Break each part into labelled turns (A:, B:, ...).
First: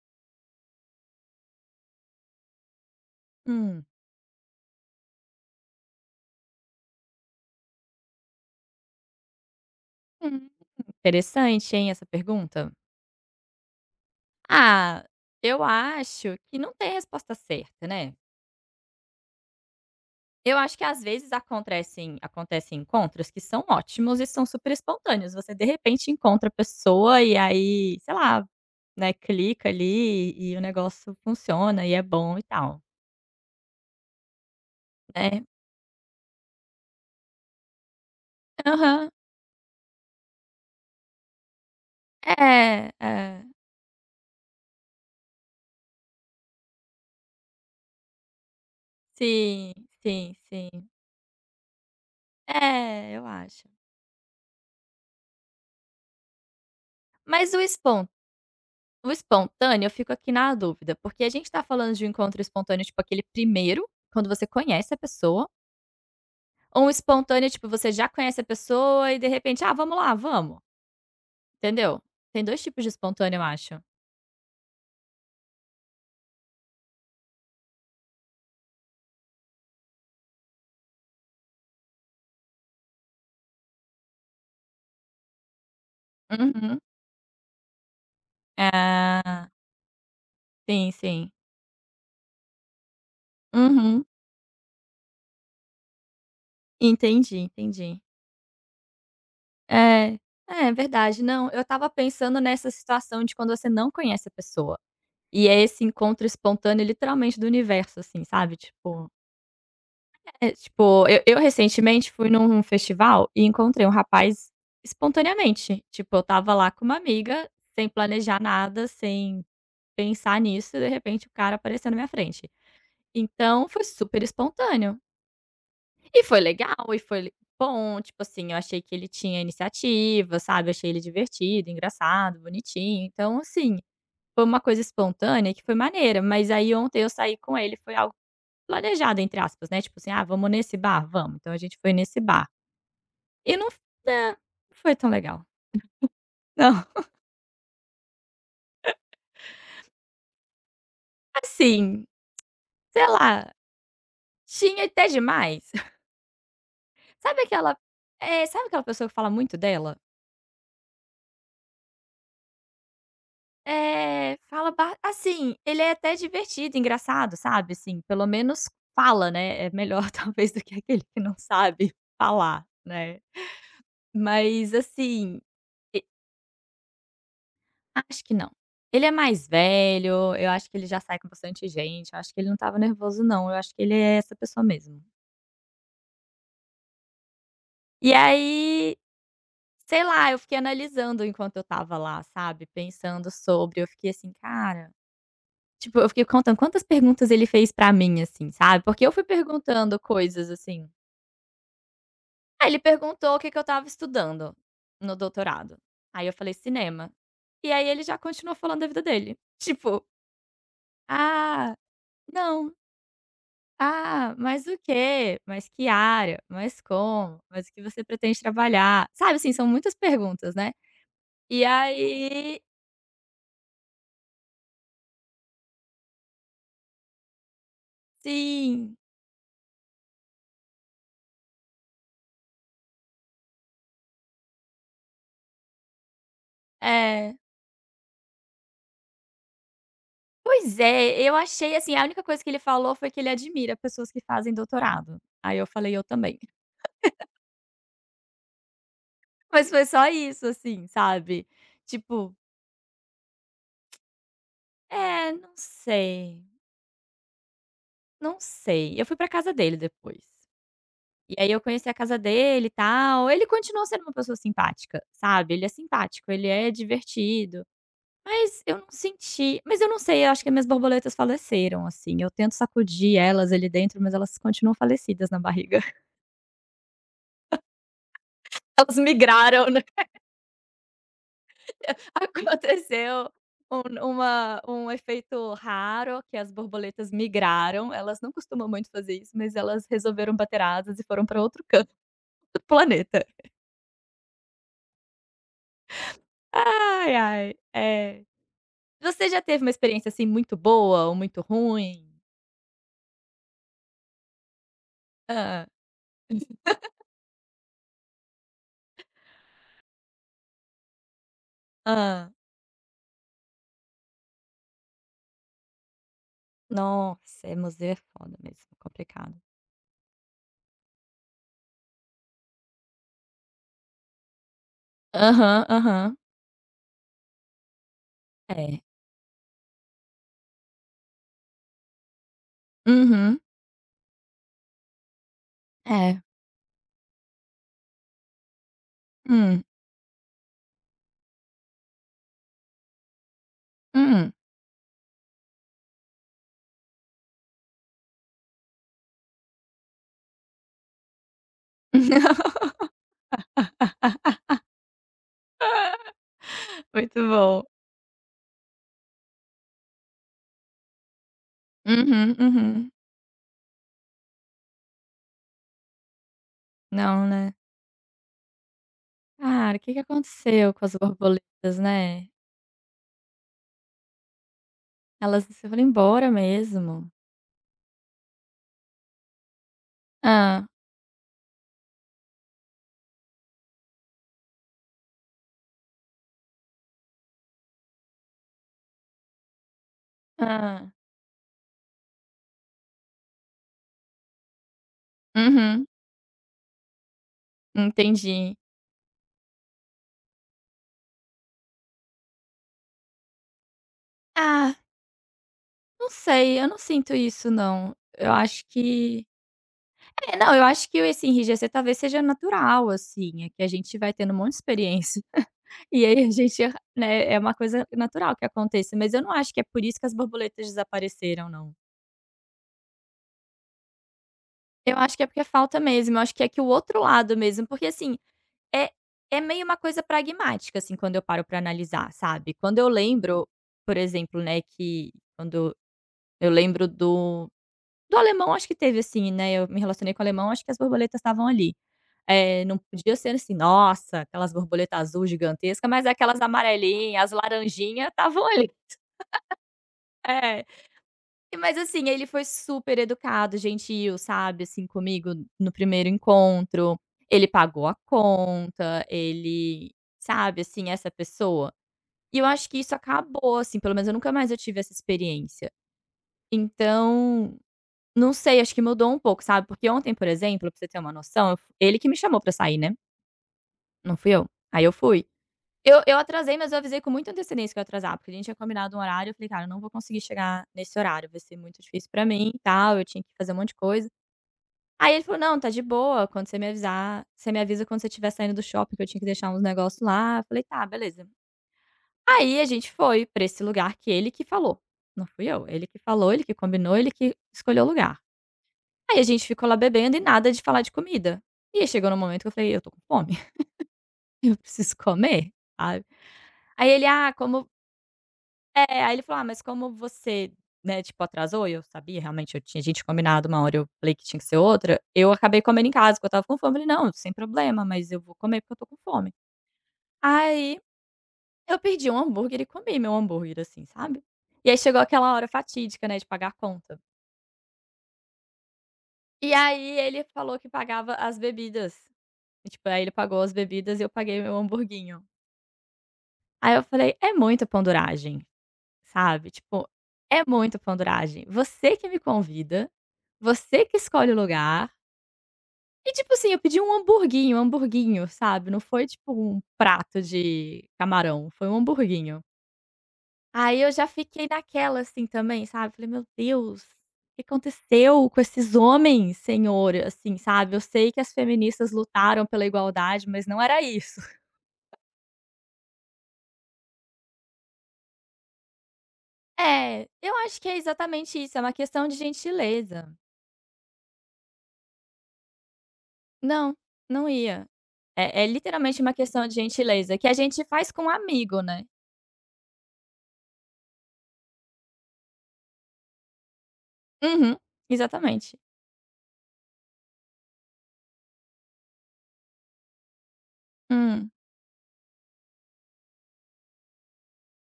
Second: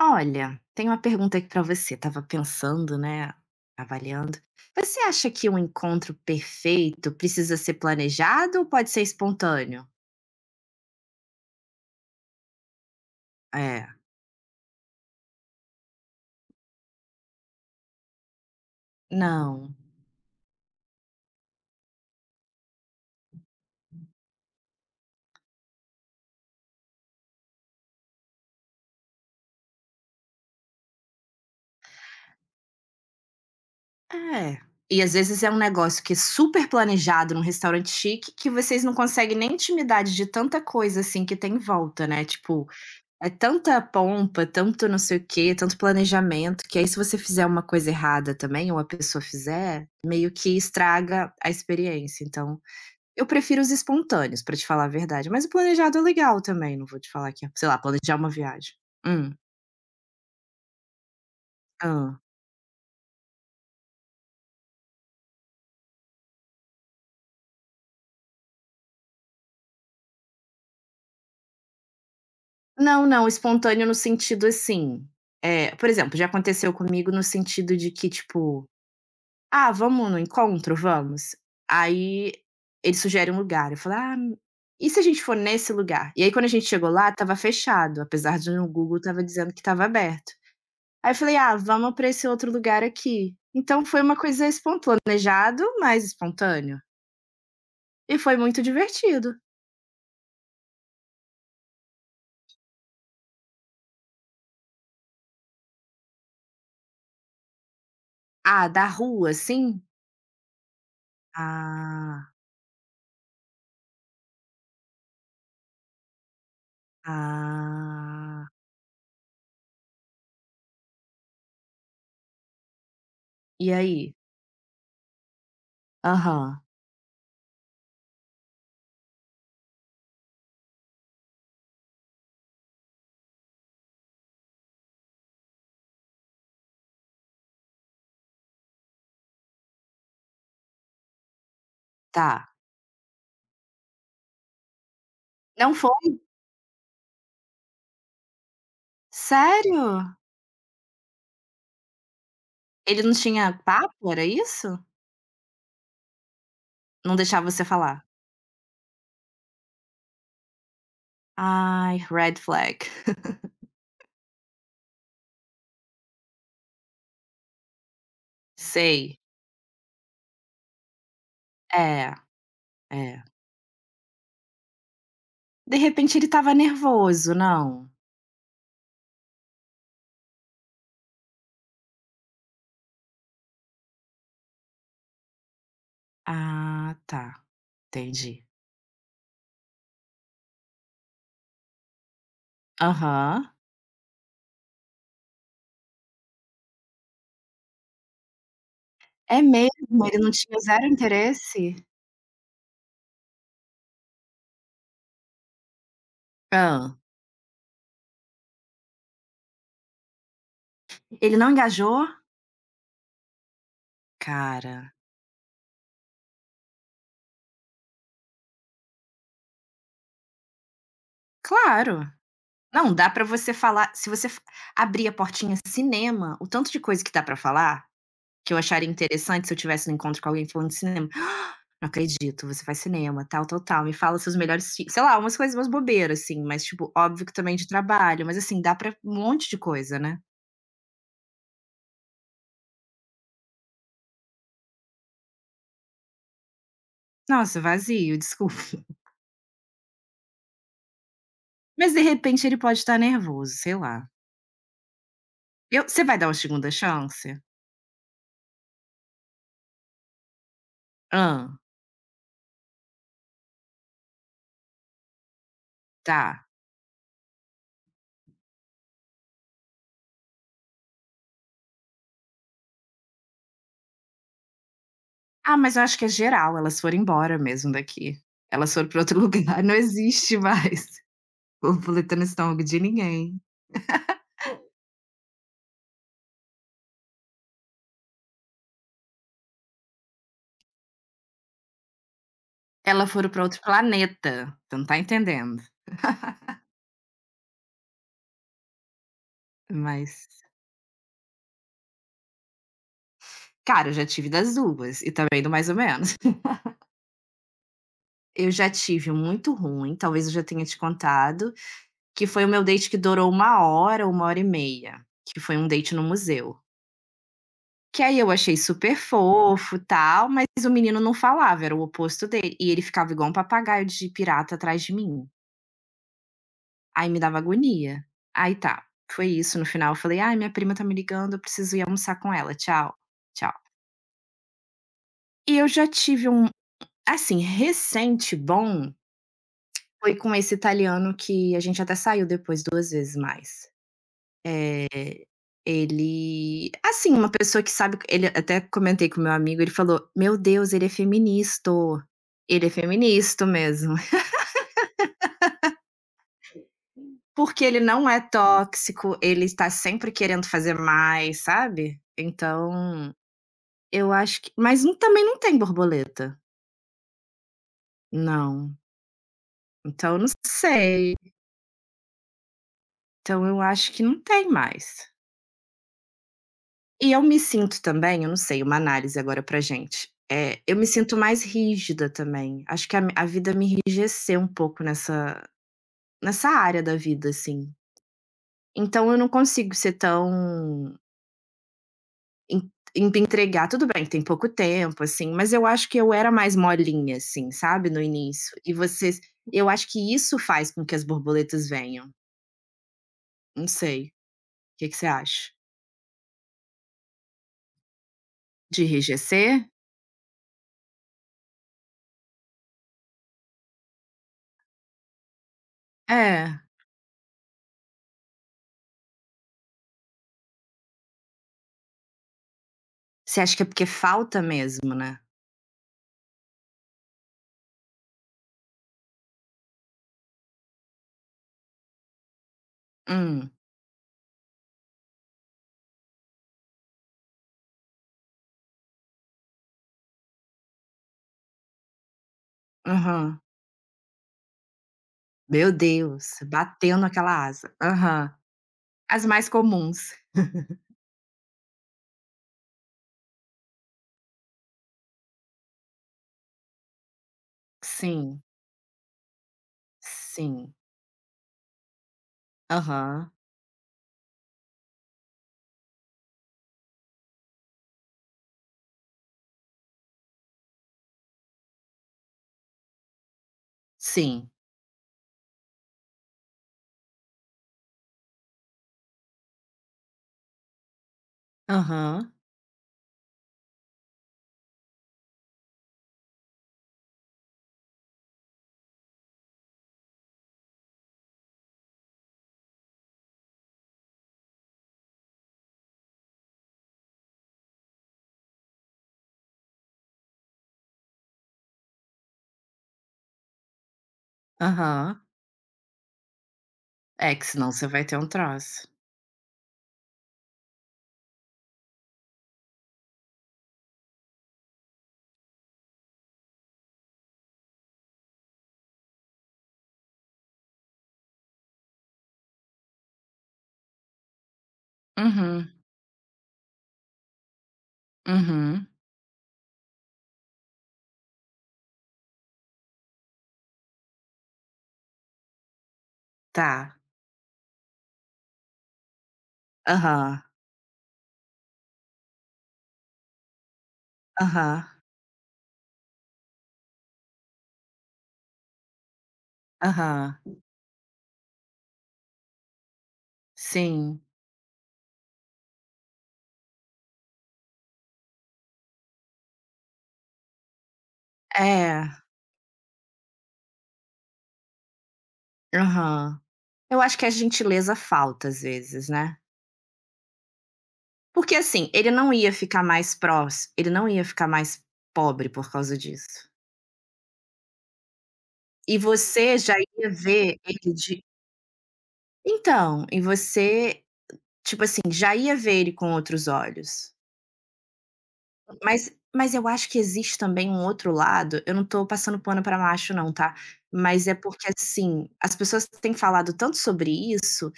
A: Olha, tem uma pergunta aqui para você. Tava pensando, né,
B: Hum,
A: avaliando. Você acha que um encontro perfeito precisa ser planejado ou pode ser espontâneo?
B: hum, Interessante, hein, essa pergunta.
A: É.
B: Ah, eu acho que não tem resposta certa, né.
A: Não.
B: Eu acho que às vezes acontecem encontros que são ótimos e são super espontâneos, você de repente encontra a pessoa e aí, sei lá, né, clica ali e o negócio funciona e é bom e tal,
A: É. E às vezes
B: né.
A: é um negócio que é super planejado num restaurante chique que vocês não
B: Aham.
A: conseguem nem intimidade de tanta coisa assim que tem em volta, né? Tipo,
B: É,
A: é
B: é.
A: tanta pompa, tanto não sei o quê, tanto planejamento, que aí se você fizer uma coisa errada também, ou a pessoa
B: Sim,
A: fizer, meio
B: sim,
A: que
B: sim.
A: estraga a experiência. Então,
B: É, eu
A: eu prefiro
B: acho.
A: os espontâneos, pra te falar a verdade, mas o planejado é legal também, não vou te falar que é
B: Mas
A: sei lá, planejar uma viagem.
B: o
A: Hum,
B: espontâneo, eu fico aqui na dúvida, porque a gente tá
A: hã.
B: falando de um encontro espontâneo, tipo aquele primeiro, quando você conhece a pessoa, ou um espontâneo, tipo, você já conhece a pessoa e de repente: "Ah, vamos lá, vamos", entendeu? Tem dois tipos de
A: Não, não,
B: espontâneo, eu acho.
A: espontâneo no sentido, assim, por exemplo, já aconteceu comigo no sentido de que, tipo: "Ah, vamos no encontro? Vamos". Aí ele sugere um lugar, eu falo: "Ah, e se a gente for nesse lugar?". E aí quando a gente
B: Uhum.
A: chegou lá, estava fechado, apesar de no Google estava
B: Ah,
A: dizendo que estava aberto.
B: sim,
A: Aí eu
B: sim.
A: falei: "Ah, vamos para esse outro lugar aqui". Então foi
B: Uhum.
A: uma coisa espon planejado, mas espontâneo.
B: Entendi, entendi.
A: E foi muito divertido.
B: É. É, verdade. Não, eu estava pensando nessa situação de quando você não conhece a pessoa, e é esse encontro espontâneo literalmente do universo, assim, sabe,
A: Ah, da
B: tipo.
A: rua, sim.
B: É, tipo, eu recentemente fui
A: Ah,
B: num festival e encontrei um rapaz espontaneamente. Tipo, eu tava lá com uma amiga, sem planejar
A: ah.
B: nada, sem pensar nisso, e de repente o cara apareceu na minha frente. Então
A: E
B: foi
A: aí?
B: super espontâneo. E foi
A: Aham,
B: legal, e foi le bom, tipo assim, eu achei que ele tinha iniciativa, sabe. Eu achei ele divertido, engraçado, bonitinho. Então, assim, foi uma coisa espontânea que foi maneira, mas aí ontem eu saí com ele, foi algo planejado entre aspas, né, tipo assim: "Ah, vamos nesse bar? Vamos". Então a gente foi nesse bar.
A: tá.
B: E não é, não foi tão legal.
A: Não foi?
B: Não,
A: Sério?
B: assim,
A: Ele
B: sei
A: não tinha
B: lá,
A: papo, era isso?
B: tinha até demais.
A: Não
B: Sabe
A: deixava você
B: aquela
A: falar?
B: sabe aquela pessoa que fala muito dela?
A: Ai, red flag.
B: Ele é até divertido, engraçado, sabe, assim, pelo menos
A: Sei.
B: fala, né, é melhor talvez do que aquele que não sabe
A: É,
B: falar, né.
A: é.
B: Mas assim,
A: De
B: e
A: repente ele estava nervoso, não?
B: acho que não. Ele é mais velho, eu acho que ele já sai com bastante gente, eu acho que ele não estava nervoso não, eu acho que ele é essa pessoa mesmo.
A: Ah, tá,
B: E
A: entendi.
B: aí, sei lá, eu fiquei analisando enquanto eu tava lá, sabe, pensando
A: Aham.
B: sobre, eu fiquei assim: "Cara", tipo, eu fiquei contando quantas perguntas ele fez pra mim, assim, sabe, porque eu fui
A: É
B: perguntando
A: mesmo? Ele não
B: coisas,
A: tinha zero
B: assim.
A: interesse?
B: Aí ele perguntou o que que eu tava estudando no doutorado. Aí eu falei:
A: Hã.
B: "Cinema". E aí ele já continuou falando da vida dele. Tipo:
A: Ele não
B: "Ah,
A: engajou?
B: não. Ah, mas o
A: Cara.
B: quê? Mas que área? Mas como? Mas o que você pretende trabalhar?" Sabe, assim, são muitas perguntas, né. E
A: Claro.
B: aí
A: Não, dá pra você falar se você f abrir a portinha cinema, o tanto de coisa que dá pra falar, que eu acharia
B: sim.
A: interessante se eu tivesse um encontro com alguém falando de cinema. "Não acredito, você faz cinema, tal, tal, tal, me fala seus melhores fi" sei lá, umas coisas, umas bobeiras, assim, mas, tipo, óbvio que
B: É.
A: também de trabalho, mas, assim, dá pra um monte de coisa, né.
B: Pois é, eu achei assim, a única coisa que ele falou foi que ele admira pessoas que fazem doutorado. Aí eu falei: "Eu também".
A: Nossa, vazio, desculpa.
B: Mas foi só isso, assim, sabe.
A: Mas de
B: Tipo,
A: repente ele pode estar nervoso, sei lá.
B: é, não
A: Eu você vai dar uma
B: sei,
A: segunda chance?
B: não sei. Eu fui pra casa dele depois. E aí
A: Hã,
B: eu conheci a casa dele e tal. Ele continuou sendo uma pessoa simpática, sabe. Ele é simpático,
A: tá.
B: ele é divertido, mas eu não senti, mas eu não sei, eu acho que minhas borboletas faleceram, assim. Eu tento sacudir elas ali dentro, mas elas continuam falecidas na
A: Ah, mas
B: barriga.
A: eu acho que é geral, elas foram embora mesmo daqui. Elas foram
B: Elas
A: pra outro lugar,
B: migraram,
A: não
B: né?
A: existe mais borboleta no estômago de
B: Aconteceu
A: ninguém.
B: um uma um efeito raro, que as borboletas migraram, elas não costumam muito fazer isso, mas elas resolveram bater asas e foram para outro canto do
A: Elas
B: planeta.
A: foram pra outro planeta, você não tá entendendo.
B: Ai, ai, é. Você já teve uma experiência, assim,
A: Mas,
B: muito boa ou muito ruim?
A: cara, eu já tive das 2 e também do
B: Hã,
A: mais ou menos. Eu já tive um muito ruim, talvez eu já tenha te contado, que
B: hã.
A: foi o meu date que durou uma hora e meia, que foi um date no museu.
B: Nossa, museu é
A: Que aí eu
B: foda
A: achei
B: mesmo,
A: super
B: complicado.
A: fofo, tal, mas o menino não falava, era o oposto dele, e ele ficava igual um papagaio de pirata atrás de mim.
B: Aham, aham.
A: Aí me dava agonia. Aí
B: É.
A: tá, foi isso, no final eu falei: "Ai, minha prima tá me ligando, eu preciso ir almoçar com ela, tchau,
B: Uhum.
A: tchau". E eu já
B: É.
A: tive um assim, recente bom,
B: Hum,
A: foi com esse italiano que a gente até saiu depois 2 vezes mais.
B: hum.
A: Eh, ele assim, uma pessoa que sabe ele até comentei com meu amigo, ele falou: "Meu Deus, ele é feminista mesmo".
B: Muito bom.
A: Porque ele não é tóxico, ele está sempre querendo fazer mais, sabe.
B: Uhum, uhum.
A: Então, eu acho que mas não também não tem borboleta.
B: Não, né?
A: Não.
B: Cara, o que que
A: Então, eu não
B: aconteceu com as
A: sei.
B: borboletas, né?
A: Então eu acho que não tem mais.
B: Elas foram embora mesmo.
A: E eu me sinto também, eu não sei, uma análise agora pra gente,
B: Ah,
A: eu me sinto mais rígida também, acho que a vida me enrijeceu um pouco nessa área da vida, assim. Então eu não consigo ser
B: ah,
A: tão en en Me entregar tudo bem, tem pouco tempo, assim, mas eu acho
B: uhum,
A: que eu era mais molinha, assim, sabe, no início,
B: entendi.
A: e vocês eu acho que isso faz com que as borboletas venham, não sei, o
B: Ah,
A: que que você acha?
B: não sei, eu não sinto isso não. Eu acho
A: De
B: que
A: enrijecer?
B: é, não, eu acho que esse enrijecer talvez seja natural, assim, é que a gente vai tendo um monte de experiência, e aí a
A: É.
B: gente, né, é uma coisa natural que aconteça, mas eu não acho que é por isso que as borboletas desapareceram não.
A: Você acha que é porque falta mesmo,
B: Eu acho
A: né?
B: que é porque é falta mesmo, eu acho que é que o outro lado mesmo, porque assim, É é meio uma coisa pragmática, assim, quando eu paro pra analisar, sabe. Quando eu lembro,
A: Hum,
B: por exemplo, né, que quando eu lembro do alemão, acho que teve assim, né, eu me relacionei com o alemão, acho que as borboletas estavam ali. Não podia ser
A: aham.
B: assim, nossa, aquelas borboletas azul
A: Meu
B: gigantesca, mas
A: Deus,
B: aquelas
A: bateu
B: amarelinhas as
A: naquela asa.
B: laranjinha
A: Aham.
B: estavam ali.
A: As mais comuns.
B: É. Mas assim, ele foi super educado, gentil, sabe, assim, comigo no primeiro encontro. Ele pagou a
A: Sim,
B: conta, ele, sabe,
A: sim.
B: assim, essa pessoa. E eu acho que isso
A: Aham.
B: acabou, assim, pelo menos eu nunca mais eu tive essa experiência. Então, não sei, acho que mudou um pouco, sabe, porque ontem, por exemplo, pra você ter uma noção, eu f ele que me chamou pra sair, né, não fui eu.
A: Sim.
B: Aí eu fui. Eu atrasei, mas eu avisei com muita antecedência que eu ia atrasar, porque a gente tinha combinado um horário, eu falei: "Cara, eu não vou conseguir chegar nesse horário, vai ser muito difícil pra
A: Aham,
B: mim, e tal", eu tinha que fazer um monte de coisa. Aí ele falou: "Não, tá de boa, quando você me avisar, você me avisa quando você estiver saindo do shopping, que eu tinha que deixar uns negócios lá". Eu falei: "Tá, beleza". Aí a gente foi pra esse lugar que ele que falou, não fui eu, ele que falou, ele que combinou, ele que escolheu o lugar. Aí a gente ficou lá bebendo e nada de falar de comida. E aí chegou no momento que eu falei: "Eu tô com fome, eu preciso
A: aham.
B: comer", sabe. Aí ele: "Ah,
A: É, que
B: como..."
A: senão você vai ter um troço.
B: É, aí ele falou: "Ah, mas como você, né, tipo, atrasou e eu sabia, realmente, eu tinha a gente combinado uma hora, eu falei que tinha que ser outra, eu acabei comendo em casa, porque eu estava com fome". Eu falei: "Não, sem problema, mas eu vou comer porque eu tô com fome". Aí eu pedi um hambúrguer e comi meu hambúrguer, assim, sabe. E aí chegou aquela hora
A: Uhum,
B: fatídica, né, de pagar a conta.
A: uhum.
B: E aí ele falou que pagava as bebidas. E, tipo, aí ele pagou as bebidas e eu paguei meu hamburguinho. Aí eu
A: Tá.
B: falei: "É muita panduragem", sabe, tipo,
A: Aham,
B: é muita panduragem. Você que me convida. Você que escolhe o
A: aham,
B: lugar. E tipo assim, eu pedi um hamburguinho, sabe, não foi tipo um prato
A: aham.
B: de camarão, foi um hamburguinho. Aí eu já
A: Sim.
B: fiquei naquela, assim, também, sabe, falei: "Meu Deus, o que aconteceu com esses homens, senhor?", assim, sabe. Eu sei que as feministas
A: É.
B: lutaram pela igualdade, mas não era isso.
A: Aham. Eu acho que a gentileza falta às vezes, né.
B: É, eu acho que é exatamente
A: Porque
B: isso, é uma
A: assim,
B: questão
A: ele
B: de
A: não ia ficar
B: gentileza.
A: mais próximo. Ele não ia ficar mais pobre por causa disso.
B: Não, não ia. É
A: E
B: literalmente uma questão de
A: você já ia
B: gentileza, que a
A: ver
B: gente faz
A: ele
B: com um
A: de
B: amigo, né.
A: Então, tipo assim, já ia ver ele com outros olhos.
B: Uhum, exatamente.
A: Mas eu acho que existe também um outro lado, eu não tô passando pano pra macho não, tá. Mas
B: Hum,
A: é porque, assim, as pessoas têm falado tanto sobre isso,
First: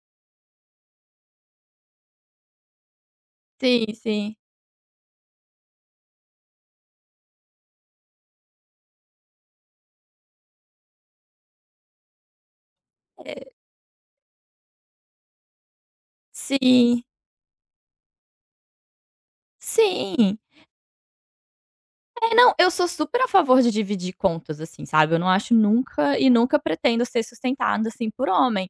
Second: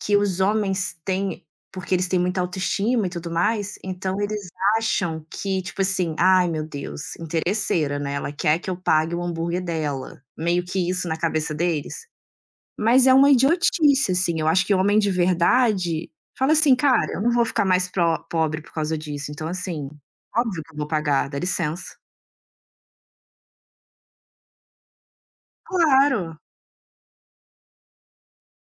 A: que os homens têm porque eles têm muita autoestima e tudo mais,
B: sim,
A: então
B: sim.
A: eles acham que, tipo assim: "Ai meu Deus, interesseira, né, ela quer que eu pague o hambúrguer dela". Meio que isso na cabeça deles. Mas é uma
B: É,
A: idiotice, assim, eu acho que homem de verdade fala assim:
B: sim,
A: "Cara, eu não vou ficar mais pro pobre por causa disso, então, assim,
B: sim.
A: óbvio que eu vou pagar, dá licença".
B: É, não, eu sou super a favor de dividir contas, assim, sabe, eu não acho nunca e
A: Claro.
B: nunca pretendo ser sustentada, assim, por homem.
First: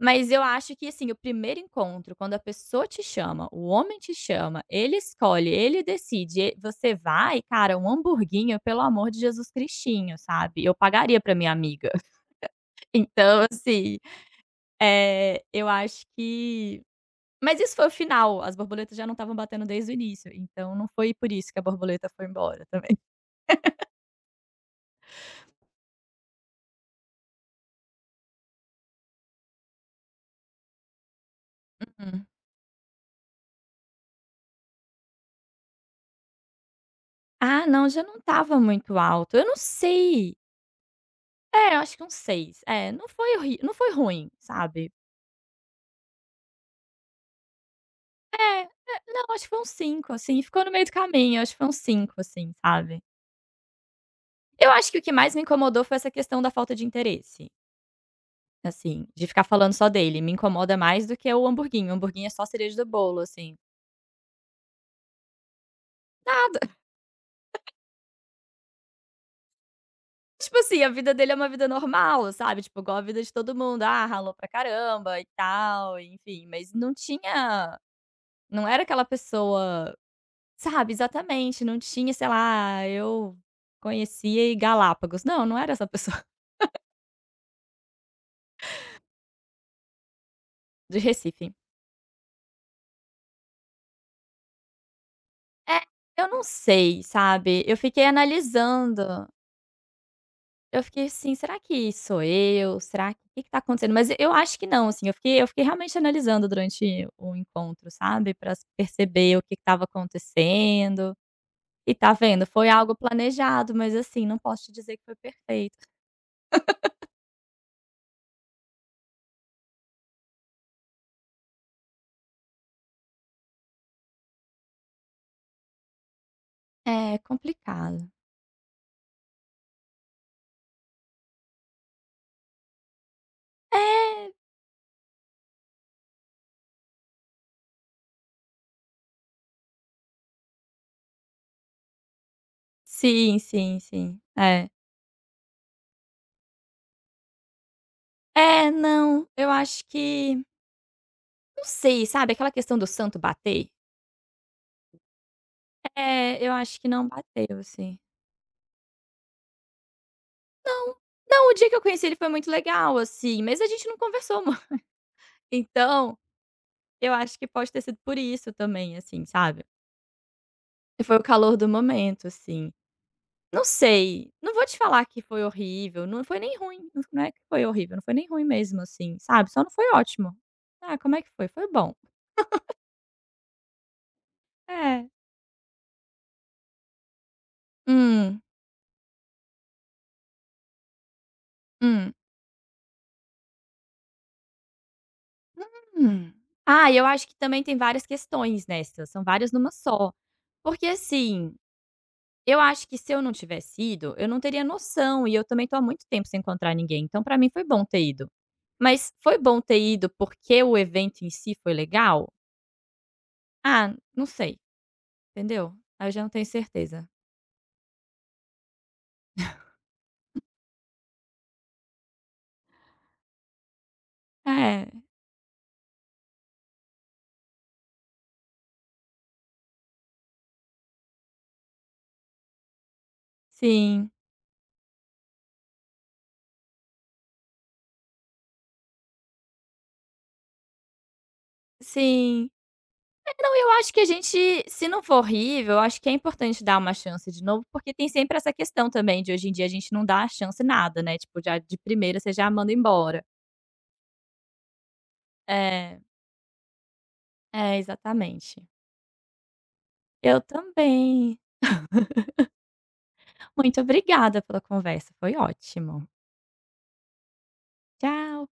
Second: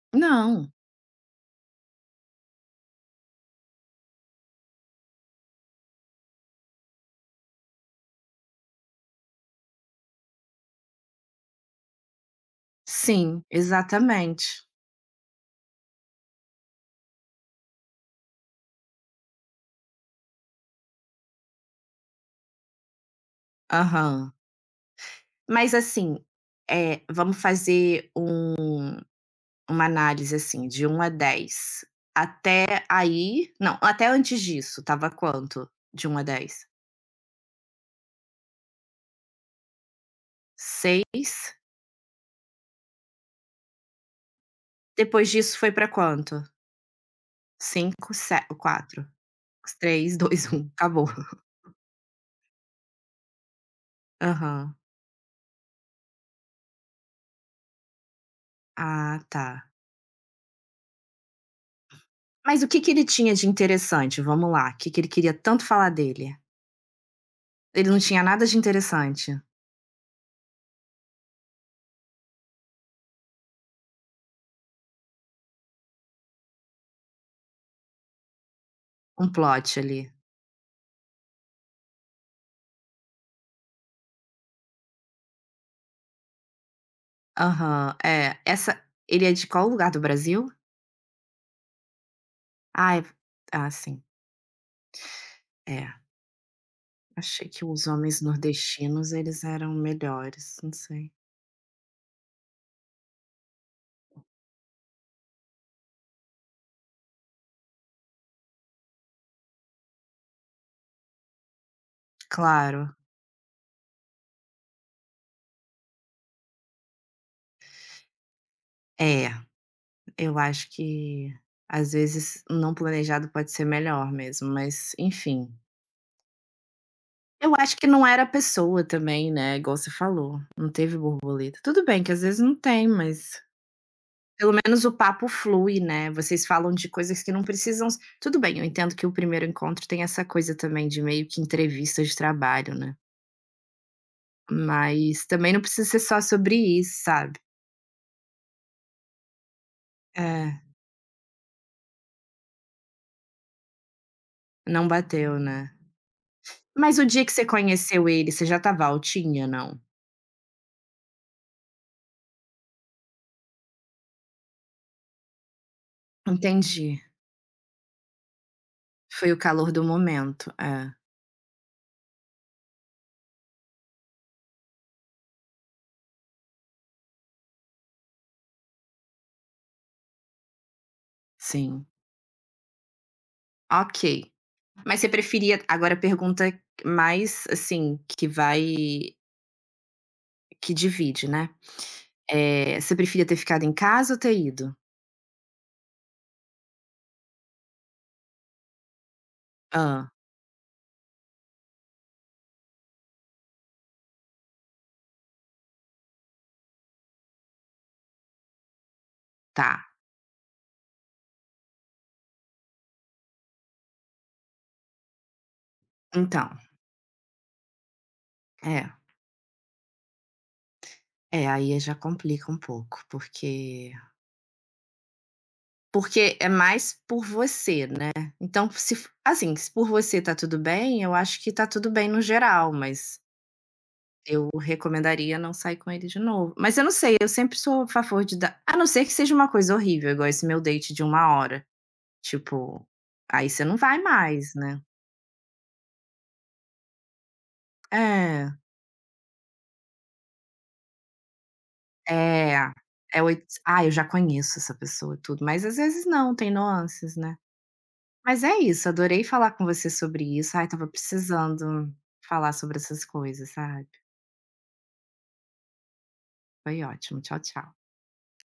B: Mas eu
A: Não.
B: acho que, assim, o primeiro encontro, quando a pessoa te chama, o homem te chama, ele escolhe, ele decide, e você vai, cara, um hamburguinho, pelo amor de Jesus Cristinho, sabe, eu pagaria pra minha amiga.
A: Sim,
B: Então, assim,
A: exatamente.
B: eh, eu acho que mas isso foi o final, as borboletas já não estavam batendo desde o início, então não foi por isso que a borboleta foi embora também.
A: Aham. Mas, assim, vamos fazer uma análise, assim, de 1 a 10.
B: Uhum.
A: Até aí não, até antes disso estava quanto? De 1 a 10.
B: Ah, não, já não estava muito alto, eu não sei.
A: 6.
B: É, eu acho que uns 6. É, não foi ruim, sabe.
A: Depois disso foi pra quanto? 5, se
B: É, é,
A: 4.
B: não, acho que foi uns 5
A: Três,
B: assim,
A: dois,
B: ficou
A: um,
B: no meio do
A: acabou.
B: caminho, acho que foi uns 5 assim, sabe. Eu
A: Aham.
B: acho que o que mais me incomodou foi essa questão da falta de interesse, assim,
A: Ah,
B: de ficar
A: tá.
B: falando só dele, me incomoda mais do que o hamburguinho é só
A: Mas o
B: cereja
A: que
B: do
A: que ele
B: bolo,
A: tinha de
B: assim.
A: interessante? Vamos lá, o que que ele queria tanto falar dele?
B: Nada.
A: Ele não tinha nada de interessante?
B: Tipo assim, a vida dele é uma vida normal, sabe, tipo, igual a vida de todo mundo, ah, ralou pra caramba e tal, enfim, mas não tinha, não era aquela
A: Um plot
B: pessoa,
A: ali.
B: sabe, exatamente, não tinha, sei lá, "Ah, eu conhecia e Galápagos", não, não era essa pessoa,
A: Aham, é. Essa Ele é de qual lugar do Brasil?
B: de Recife.
A: Ah, é ah, sim.
B: É,
A: É,
B: eu não sei,
A: achei
B: sabe,
A: que
B: eu
A: os
B: fiquei
A: homens nordestinos
B: analisando.
A: eles eram melhores, não
B: Eu fiquei
A: sei.
B: assim: "Será que sou eu? Será que o que que tá acontecendo?" Mas eu acho que não, assim, eu fiquei realmente analisando durante o encontro, sabe, pra s perceber o que que estava acontecendo. E tá vendo, foi
A: Claro.
B: algo planejado, mas assim, não posso te dizer que foi perfeito.
A: É, eu acho que, às vezes, não planejado pode ser melhor mesmo, mas enfim.
B: É
A: Eu acho que
B: complicado.
A: não era a pessoa também, né, igual você falou, não teve borboleta. Tudo bem que às vezes não tem, mas
B: É,
A: pelo menos o papo flui, né, vocês falam de coisas que não precisam s tudo bem, eu entendo que o primeiro encontro tem essa coisa também de meio que entrevista de trabalho, né,
B: sim, sim, sim. É.
A: mas também não precisa ser só sobre isso, sabe.
B: É, não, eu acho que
A: É,
B: não sei, sabe, aquela questão do santo bater?
A: não bateu, né.
B: É, eu acho que
A: Mas o
B: não
A: dia que você
B: bateu, assim.
A: conheceu ele, você já estava altinha, não?
B: Não, não, o dia que eu conheci ele foi muito legal, assim, mas a gente não conversou muito. Então,
A: Entendi,
B: eu acho que pode ter sido por isso também, assim,
A: foi o
B: sabe.
A: calor do momento. É,
B: Foi o calor do momento, assim. Não sei, não vou te falar que foi horrível, não foi nem ruim, não é que foi horrível, não foi nem ruim mesmo, assim, sabe, só não foi ótimo. "Ah, como é que foi?" "Foi
A: sim.
B: bom".
A: Ok. Mas
B: "É".
A: você preferia agora a pergunta mais, assim, que
B: "Hum,
A: vai que divide, né.
B: hum,
A: Você preferia ter ficado em casa ou ter ido?
B: hum". Ah, e eu acho que também tem várias questões nessa, são várias numa
A: Ah,
B: só. Porque assim, eu acho que se eu não tivesse ido, eu não teria noção e eu também tô há muito tempo sem encontrar ninguém, então pra mim foi bom ter ido. Mas foi bom ter
A: tá.
B: ido porque o evento em si foi legal? Ah, não sei, entendeu? Aí eu já não tenho
A: Então,
B: certeza.
A: é. É, aí já complica um pouco, porque
B: É,
A: porque é mais por você, né. Então se f assim, se por você tá tudo bem, eu acho que tá tudo bem no geral, mas
B: sim,
A: eu recomendaria não sair com ele de novo. Mas eu não sei, eu sempre sou a favor de dar a não ser que seja uma coisa horrível, igual esse meu date de uma hora.
B: sim.
A: Tipo,
B: É,
A: aí
B: não,
A: você
B: eu
A: não
B: acho
A: vai
B: que a
A: mais,
B: gente,
A: né.
B: se não for horrível, eu acho que é importante dar uma chance de novo, porque tem sempre
A: É,
B: essa questão também de hoje em dia a gente não dá a chance nada, né, tipo, já de primeira você já
A: é,
B: manda
A: é
B: embora.
A: oit "Ah, eu já conheço essa pessoa", e tudo, mas às
B: É,
A: vezes não, tem nuances, né.
B: é,
A: Mas é
B: exatamente.
A: isso, adorei falar com você sobre
B: Eu
A: isso. Ai, tava
B: também.
A: precisando falar sobre essas coisas,
B: Muito
A: sabe.
B: obrigada pela conversa, foi ótimo.
A: Foi ótimo. Tchau, tchau.
B: Tchau.